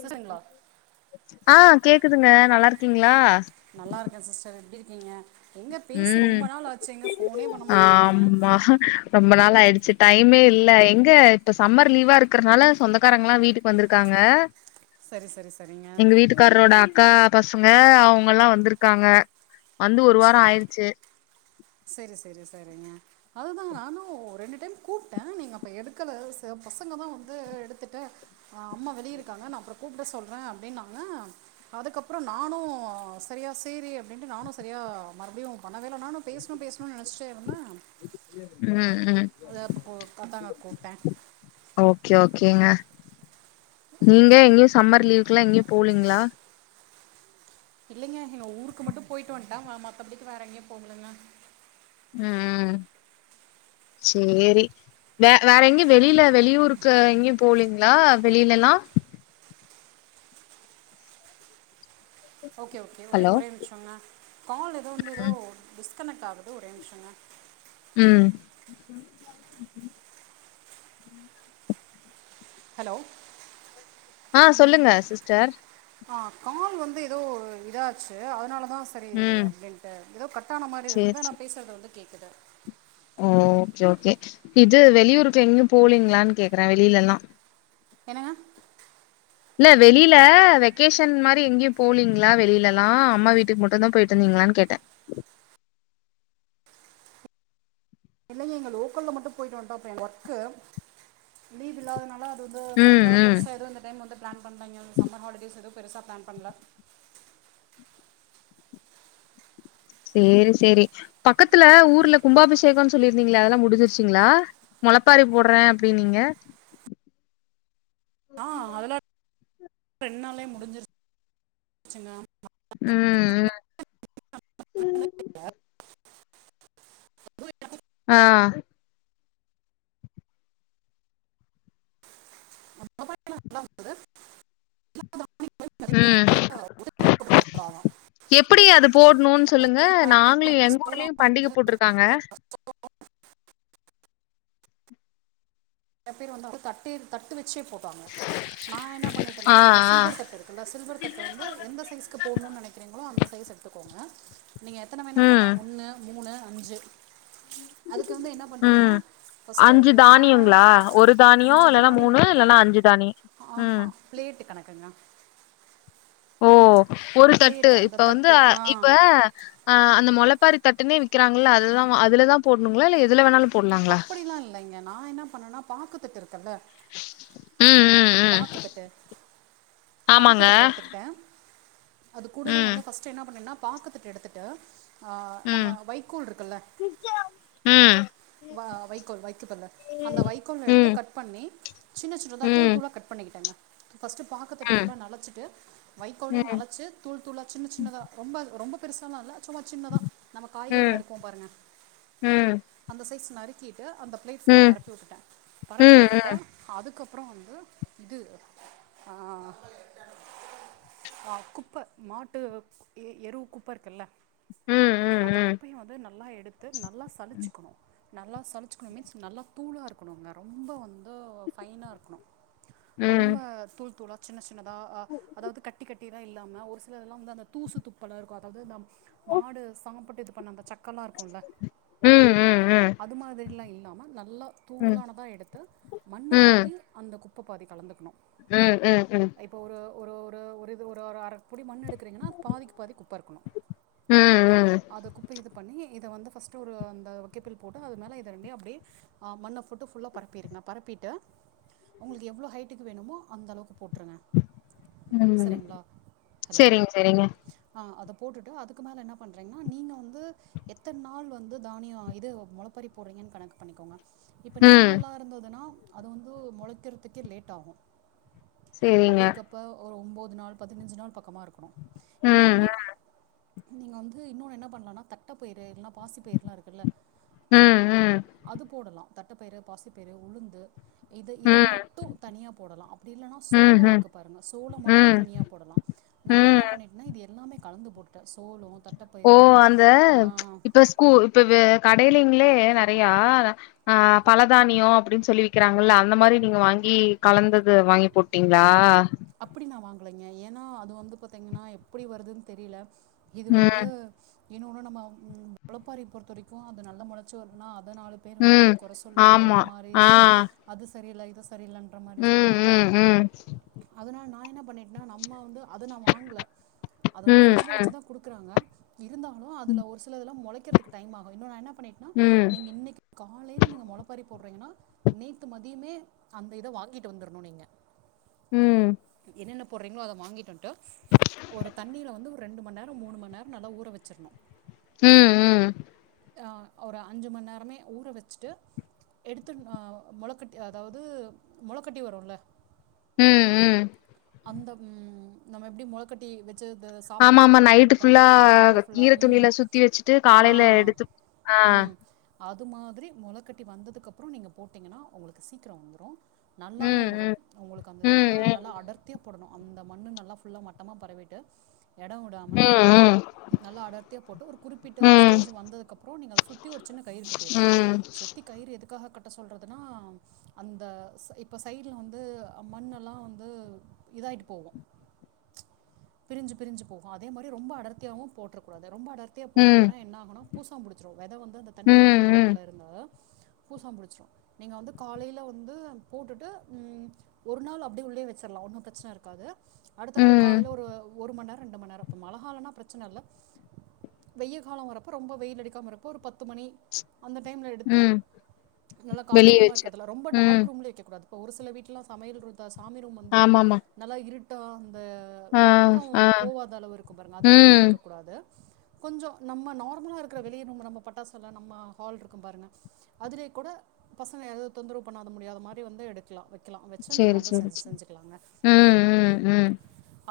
சிஸ்டருங்களா அ கேக்குதுங்க நல்லா இருக்கீங்ளா நல்லாருக்கேன் சிஸ்டர் எப்டி இருக்கீங்க எங்க பேசி ம் ரொம்ப நாள் ஆச்சு எங்க ஃபோனே பண்ணமாட்டேங்றீங்க ஹ ரொம்ப நாள் ஆயிடுச்சு டைமே இல்ல எங்க இப்ப சம்மர் லீவா இருக்கறனால சொந்தக்காரங்கலா வீடு வந்துருக்காங்க சரி சரி சரிங்க அக்காரோட அக்கா பசங்க அவுங்கல்லா வந்துருக்காங்க வந்து ஒரு வாரோ ஆயிருச்சு சரி சரி சரிங்க அதுதா நானு ரெண்டு டைம் கூப்ட்ட நீங்க அப்ப எடுக்கல ச பசங்கதா வந்து எடுத்துட்டு அ அம்மா வெளியிருக்காங்க நா அப்ற கூப்ட சொல்ற அப்டின்னாங்க அதுக்கப்றோ நானு சரியா சேரி அப்டின்ட்டு நானு சரியா மறுபடியு பண்ணவேல நானு பேசணு பேசணுன் நெனச்சிட்டேருந்த ம் ம் அது அப்ப கு காத்தாங்க கூப்ட்ட ஓகே ஓகேங்க நீங்க எங்யு சம்மர் லீவ்கெல்லா எங்யு போலைங்ளா இல்லைங்க எங்க ஊருக்கு மட்டு போய்ட்டு வந்ட்டா ம மத்தபடிக்கு வேற எங்கயு போகலைங்க அ சேரி வே வேற எங்கயு வெளில வெளியூருக்கு எங்கயு போலீங்ளா வெளிலல்லா ஓகே ஓகே ஒரே ஹலோ ஒரே நிம்ஷங்க கால் ஏதோ வந்து ஏதோ ம் டிஸ்கனெக்ட் ஆகுது ஒரே நிம்ஷங்க ம் ஹலோ அ சொல்லுங்க சிஸ்டர் அ கால் வந்து ஏதோ இதாச்சு அதனால தா ஸ் சரி ம் அப்டின்ட்டு ஏதோ கட்டான மாரி இருந்தது சேரி சே ஆனா பேசுறது வந்து கேக்குது ஓ ஓகே ஓகே இது வெளியூருக்கு எங்கயு போலீங்களான்னு கேக்குறே வெளியிலல்லா என்னங்க இல்ல வெளியில வெக்கேஷன் மாரி எங்கேயு போகலீங்களா வெளியில எல்லா அம்மா வீட்டுக்கு மட்டுதா போயிட்டு வந்தீங்களான்னு கேட்டே இல்லைங்க இங்க லோக்கல்ல மட்டு போயிட்டு வந்ட்டா இப்ப எனக்கு ஒர்க் லீவ் இல்லாதனால வந்து ம் கரெக்ட்டா ம் பெருசா எதுவு இந்த டைம் வந்து பிளான் பண்ணலைங்க சம்மர் ஹாலிடேஸ் எதுவு பெருசா பிளான் பண்ல சேரி சேரி பக்கத்துல ஊர்ல கும்பாபிஷேகம் சொல்லிருந்தீங்கள அதெல்லா முடிஞ்சிருச்சிங்களா மொளப்பாரி போட்றே அப்டீனிங்க ஆ அதலா ரெண்டு நாள்ளயே முடிஞ்சிருச்சுங்க ஆ அ உம் ஆ அப்ப தா நல்லா இருந்தது நிறைய அ வந்து ஒதுக்க போட்டுக்க கூடாதான் எப்டி அது போட்ணுன்னு சொல்லுங்க நா தோழி எங்க ஊர்லயு பண்டிக போட்டுருக்காங்க கத்திற வந்தோகு கத் து தட்டு வெச்சே போட்டாங்க நா என்ன பண்ணிட்டனா ஆ அந்த ஆ சில்வர் தட்டு இருக்குல சில்வர் தட்டு வந்து எந்த சைஸ்க்கு போட்ணுண் நெனைக்கிறீங்களோ அந்த சைஸ் எடுத்துகோங்க நீங்க எத்தன வேணா போல்லா ம் ஒன்னு மூணு அஞ்சு அதுக்கு வந்து என்ன பண்றீங்கனா ஃபஸ்ட்டு நா அ ஒரு தா அஞ்சு தானியோ இல்ல ம் ஆஹா ப்ளேட்டு கணக்குங்க ஓ ஒரு தட்டு பிளேட்டு இப்ப அந்த வந்து தட்டு அ ஆ இப்ப அ அந்த மொளப்பாரி தட்டுன்னே விக்கிறாங்கள்ள அதுதா அதுலதா போட்ணுங்ளா இல்ல எதுல வேணாலு போடலாங்களா அப்படிலா இல்லைங்க நானக்ஷ என்ன பண்ணேன்னா பாக்குத்தட்டு இருக்குல்ல அ அ பாக்குதட்டு ஆமாங்க பாக்குதட்ட எடுத்துக்குட்டே அது கூடவே ம் வந்து ஃபஸ்ட் என்ன பண்ணேன்னா பாக்கு தட்டு எடுத்துட்டு ஆ ம் நம்ம வைக்கூல் இருக்குல்ல ம் வ வைக்கோல் வைக்கு பல்ல அந்த வைக்கோல் எடுத்து ம் கட் பண்ணி சின்ன சின்னதா தூள் ம் தூளாக கட் பண்ணிக்கிட்டேங்க ஃபஸ்ட்டு பாக்கு தட்டு ஃபுல்ல நளச்சிட்டு வைக்கோலயு ம் நளச்சு தூள் தூளா சின்ன சின்னதா ரொம்ப ரொம்ப பெருசாலா இல்ல சும்மா சின்னதா நம்ம ம் காய்கறி ம் நறுக்குவோ பாருங்க ம் அந்த சைஸ் நறுக்கிட்டு அந்த ப்ளேட் ஃபுல்லா ம் பரப்பி வுட்டுட்டே பரப்பி ம் விட்டுட்டு அதுக்கப்புறோ வந்து இது ஆ ஆ குப்ப மாட்டு எ எரு குப்ப இருக்குல்ல ம் அந்த ம் குப்பையு வந்து நல்லா எடுத்து நல்லா சளிச்சிக்கணு நல்லா சளிச்சிக்கணு மீன்ஸ் நல்லா தூளா இருக்கணுங்க ரொம்ப வந்து ஃபைனா இருக்கணு ம் ரொம்ப தூள் தூளா சின்ன சின்னதா அ அதாவது கட்டி கட் டிலா இல்லாம ஒரு சில இதல்லா வந்து அந்த தூசு துப்பலா இருக்கு அதாவது நம் மாடு சாப்புட்டு இது பண்ண அந்த சக் க்கலா இருக்குல்ல ம் ம் அது மாதிரிலா இல்லாம நல்ல தூளானதா எடுத்து மண்ணு ம் பாதி அந்த குப்ப பாதி கலந்துக்கணு ம் ம் ம் இப்ப ஒரு ஒரு ஒரு ஒரு இது ஒரு அர புடி மண் எடுக்குறீங்கன்னா பாதிக்கு பாதி குப்ப இருக்கணு ம் ம் ம் அது குப்ப இது பண்ணி இத வந்து ஃபஸ்ட் டு ஒரு அந்த வக்கிப்பில் போட்டு அது மேலே இத ரெண்டயு அப்டியே அ மண்ண ஃபுட்டு ஃபுல்லா பரப்பீருங்க பரப்பீட்டு உங்களுக்கு எவ்வளோ ஹைட்டுக்கு வேணுமோ அந்தளவுக்கு போட்ருங்க ம் செரிங்ளா ஹலோ சரிங்க சரிங்க அ அத போட்டுட்டு அதுக்கு மேல என்ன பண்றைங்ன்னா நீங்க வந்து எத்தன் நாள் வந்து தானியோ இது மொளப்பாரி போடறீங்கன்னு கணக்கு பண்ணிக்கோங்க இப்ப ம் நெல்லெல்லா இருந்ததுன்னா அது வந்து மொளைக்கறத்துக்கே லேட் ஆகு சேரிங்க. அப்டி இருக்கப்ப ஒரு ஒன்பது நாள் பதினஞ்சு நாள் பக் பக்கமா இருக்கணு ம், இன்னொன்னு நீங்க வந்து இன்னொன்னு என்ன பண்ணலனா தட்டப்பயிரு எல்லா பாசிப்பயர்லா இருக்குல்ல ம், ம், அது போடலா தட்டப்பயிறு பாசிப்பயிறு உளுந்து இத இத ம், மட் டு தனியா போடலா அப்படி இல்லன்னா ம், சோளோ ம், இருக்கு பாருங்க சோளோ மட்டு ம், தனியா போடலா நா ம். என்ன பண்ணீட்டனா இது எல்லாமே கலந்து போட்டுட்ட சோளோ ஓ அந்த இப்ப கூ இப்ப வே கடைலிங்ளே நறையா அ பலதானியோ அப்படின்னு சொல்லி விக்கறாங்கல்ல அந்த மாரி நீங்க வாங்கி கலந்தது வாங்கி போட்டீங்களா அப்படி நா வாங்கலைங்க ஏன்னா அது வந்து பாத்திங்கன்னா எப்படி வருதுன்னு தெரில இது வந்து ம், இன்னொன்னு நம்ம மொளப்பாரிய பொறுத்த வரைக்கு அது நல்லா மொளச்சி வரலனா அத நாலு பேர் ம். வந்து கொர சொல்லுவாங்க ஆமா. ஒரு மாரி ஆ. அது சரியில்ல இது சரியில்லன்ற மாரி ம், சொல்லுவாங்க ம், ம் அதனால் நா என்ன பண்ணீட்னா நம்ம வந்து அத நா வாங்கல அத வந்து ம், பிரிஜ்ல வெச்சுதா குடுக் குறாங்க இருந்தாலு அதுல ஒரு சிலதுலா மொளைக்கறதுக்கு டைம் ஆகு இன்னொனு நா என்னா பண்ணீட்டனா ம், நீங்க இன்னிக்கு காலையில நீங்க மொளப்பாறி போடுறீங்கன்னா நேத்து மதியமே அந்த இத வாங்கிட்டு வந்துரணு நீங்க ம் என்னென்ன போடுறீங்களோ அத வாங்கீட்டு வன்ட்டு ஒரு தண்ணீல வந்து ஒரு ரெண்டு மண்நேரோ மூணு மண்நேரோ நல்லா ஊற வெச்சர்னு ம் ம். அ ஒரு அஞ்சு மண் நேரமே ஊற வெச்சுட்டு எடுத்துங் அ மொளக்கட்டி அதாவது மொளக்கட்டி வருல்ல ம் ம் அந்த ம் நம்ம எப்டி மொளக்கட்டி வெ ச்சுது ஆமாமா சாப்பறதுக்கு இதுக்குலா இது நைட்டு பண்ணுவோ ஃபுல்லா பாருங்க நைட் ஃபுல்லா ஈர ம் துணியில சுத்தி வச்சுட்டு ஆ காலையில எடுத்து ஆ. ம் அது மாதிரி மொளக்கட்டி வந்ததுக்க அப்பறோ நீங்க போட்டிங்கன்னா உங்களுக்கு சீக்கரோ வந்துரு நல்லாவு ம், வரு ம். உங்களுக்கு அந்த இத அனா ம் நல்லா அடர்த்தியா போடணு அந்த மண்ணு நல்லா ஃபுல்லா மட்டம பரவீட்டு எடோ உடாம ம் நல்லா அடர்த்தியா போட்டு ஒரு குறிப்பிட்ட ம் ம் ஸ்டேஜ் வந்ததுக்கப்பறோ நீங்க அத சுத் த்தி ஒரு சின்ன கயிறு கட்டியிரனு ம் சுத்திக் கயிறு எதுக்காக கட்ட சொல்றதுன்னா அந்த ஸ் இப்ப சைட்ல வந்து மண்ணு எல்லா வந்து இதாய்ட்டு போகு பிரி்ஞ்சு பிரி்ஞ்சு போகு அதே மாரி ரொம்ப அடர்த்தியாவு போட்றக்கூடாது ரொம்ப அடர்த் த்தியா போட்டீங்கன்னா என்ன ஆகுன்னா பூசணம் புடிச்சிடும் வெத வந்து அந்த ம் தண்ணி ம் ஈரப்பதத்துல இருந்து பூசணம் புடிச்சிரும் நீங்க வந்து காலைல வந்து போட்டுட்டு ஒரு நாள் அப் அப்டி உள்ளே வச்சிரலா ஒன்னும் பிரச்சன இருக்காது அடுத்த நாள் ம் காலையில ஒரு ஒர் மண் நேர ரெண்டு மணி நேர இப்ப மழகாலன்னா பிரச்சன இல்ல வெயில் காலம் வரப்ப ரொம்ப வெயில் அடிக்காம இருப்ப ஒரு பத்து மணி அந்த டைம்ல எடுத்து ம் நல்லா வெளிய காத்தோட்டமா வச்சு இருக்கிறதில்ல ரொம்ப ம் டார்க் ரூம்ல வைக்க கூடாது ஒரு சில வீட்லா சமையல் ருதா சாமி ரூம் வந்து ஆமாமா நல்லா இருட்டா அந்த ஆ வெப்ப ஆ போகாத அளவு இருக்கு பாருங்க அது மாரிலா ம் இருக்கக் கூடாது கொஞ்சோ நம்ம நார்மலா இருக்கிற வெளிய நுங்க நம்ம பட்டாசு எல்லா நம்ம ஹால் இருக்கும் பாருங்க அதிலே கூட பசங்க எது தொந்தரவு பண்ணாத முடியாத மாதிரி வந்து எடுக்கலா வக்கலா வச்சு நீங்க சேரி வந்து த சேரி செஞ்சு சேரி செஞ்சுக்கலாங்க ம்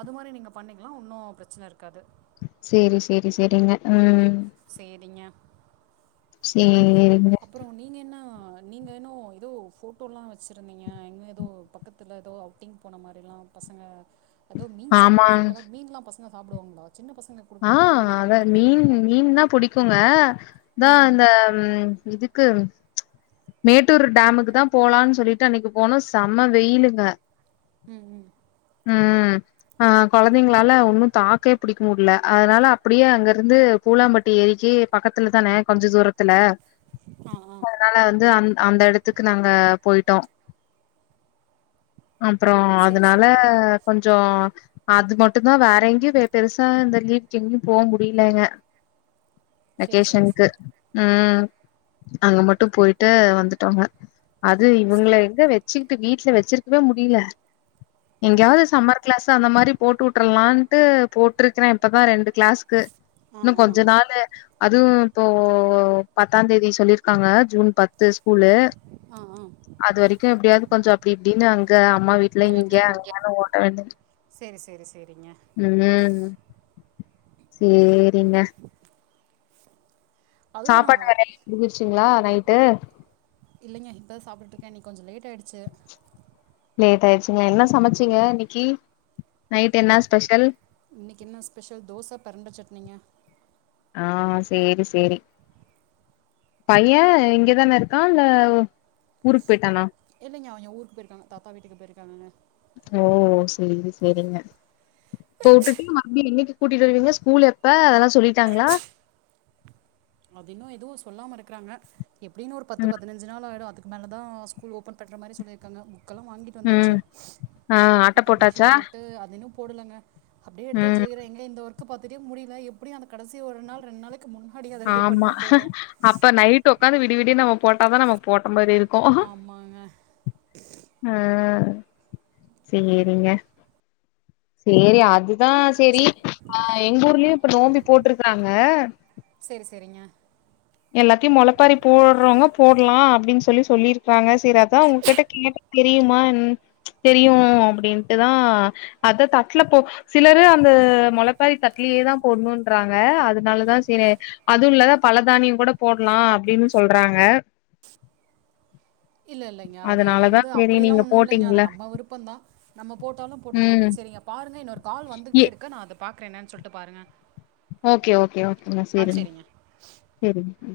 அது மாரி நீங்க பண்ணிங்களா ஒன்னும் பிரச்சனை இருக்காது சேரி சேரி சேரிங்க உம் சேரிங்க சேரிங்க அப்புற நீங்க என்ன நீங்க ஏன்னோ ஏதோ ஃபோட்டோலா வச்சுருந்தீங்க எங்கே ஏதோ பக்கத்தில ஏதோ ஔ ட்டிங் போன மாரில்லா பசங்க எதோ மீன் ஆமா சாப்பட்ற ஃபோட்டோலா மீன்ல்லா பசங்க சாப்புடுவாங்களா சின்ன பசங்க ஆ அத மீன் மீன்னா புடிக்குங்க தா ம் அந்த ம் இதுக்கு மேட்டூர் டேமுக்கு தா போலானு சொல்லிட்டு அன்னக்கி போனோ செம வெயிலுங்க ம் ம் ம் ம் ஆ கொழந்தங்களால ஒன்னு தாக்கே புடிக்க முட்ல அதனால அப்பிடியே அங்க இருந்து பூலாம்பட்டி ஏரிக்கு பக்கத்துல தானே கொஞ்ச தூர த்துல ஆ ஆ அதுனால வந்து அந் அந்த எட த்துக்கு நாங்க போய்ட்டோ அப்றோ சரி அதுனால சரிங்க கொஞ்சோ அதுக் மட்டுந்தா வேற எங்கெயு பெருசா இந்த கீ கெங்யு போ முடியலங்க சரி சரி அக்கேஷன்க்கு சரி ஆ அங்க மட்டு போய்ட்டு வந்துட்டோங்க அது சரி இவுங்கள எங்க வெ ச்சுக்கிட்டு வீட்ல வெச்சிருக்கவே முடில. எங்கயாவ்து சம்மர் க்ளாஸ் த அந்த மாரி போட்டுட்டுரலான்ட்டு போட்ருக்கிறே இப்பதா ரெண்டு கிளாஸ்க்கு ஆ இன்னு ஆ கொஞ்ச ஆ நாளு அதுவு இப்போ பத்தாந் தேதி சொல்லிருக்காங்க ஜூன் பத் து ஸ்கூலு ஆ ஆ அது வரைக்கு எப்பிடியாது கொஞ்சோ அப்பிடி இப்பிடின்னு அங்க அம்மா வீட்ல இங்க அங்கனு ஓட வேண்டி சேரி சேரி சேரிங்க ம் சேரிங்க அதுதான் சாப்பாட்டு வேல எல்லா முடுஞ்சுருச்ங்ளா நைட்டு இல்லங்க இப்ப தா சாப்டுட்டு இருக்கே இன்னக் கொஞ்சோ லேட் ஆய்டுச்சு லேட் ஆய்டுச்சுங்க என்ன சமச்சீங்க இன்னக்கி நைட் என்ன ஸ்பெஷல் இன்னிக்கி என்ன ஸ்பெஷல் தோச பெரண்ட சட்னிங்க ஆ சேரி சேரி பைய இங்கதான இருக்கா இல்ல ஊருக்கு போய்ட்டானா இல்லங்க அவிங்க ஊருக்கு போய்ர்க்காங்க தாத்தா வீட்டுக்கு போய்ர்க்காங்கங்க ஓ செரி செரிங்க போட்டுட்டு மறுபடி என்னிக்கு கூட்டிட்டு வருவீங்க ஸ்கூல் எப்ப அதல்லா சொல்லிட்டாங்களா அது இன்னு எதுவு சொல்லாம இருக்குறாங்க எப்டியு இன்னு ஒரு பத்து ம் பதினஞ்சு நாள் ஆய்டு அதுக்கு மேல தா ஸ்கூல் ஓபன் பண்ற மாரி சொல்லிர்க்காங்க புக்கெல்லா வாங்கிட்டு ம் வந்தாச்சு ஆ அட்ட போட்டாச்சா அட்மிஷன் போட்டூ அது இன்னு போடலங்க அப்டியே எடுத்து ம் வெச்சிருக்கிற எங்க இந்த வர்க்கு வர்க்கு பாத்துட்டே முடில எப்டி அந்த கடசி ஒரு நாள் ரெண்டு நாள்க்கு முன்னாடியா ஆமா அப்ப நைட் உக்காந்து விடி விடிய நம்ம போட்டாதா நமக்கு போட்ட மாரி இரு ஆமாங்க ஆ சேரிங்க சேரி அதுதா சேரி சரி அ எங்க ஊர்லயு இப்ப நோம்பி போட்டு இருக்குறாங்க. சேரி சேரிங்க எல்லாத்தயு முளப்பாரி போட்றவங்க போடலா அப்டின்னு சொல்லி சொல்லிருக் குறாங்க சேரி அதா உங்கிட்ட கேட்டா தெரியுமா என் தெரியு அப்டின்ட்டுதா அதா தட்ல போ சிலரு அந்த முளப்பாரி தட்லயே தா போடணுன்றாங்க அதனாலதா சே அது இல்லதா பல தானிய கூட போட்லா அப்டின்னு சொல்றாங்க இல்ல இல்லங்க அது அது அதனாலதா வந்து செரி அப்டிலா நீங்க ஒன்னு இல்லங்க அது போட்டீங்கல்ல நம்ம விருப்பந்தா நம்ம போட்டாலு போட்டுக்கலாங்க ம் சேரிங்க பாருங்க இன்னொரு கால் ஏ வந்துட்டே இருக்கு நா அத பாக்குற என்னன்னு சொல்லிட்டு பாருங்க ஓகே ஓகே ஓகேங்க சேரிங் செரிங்க.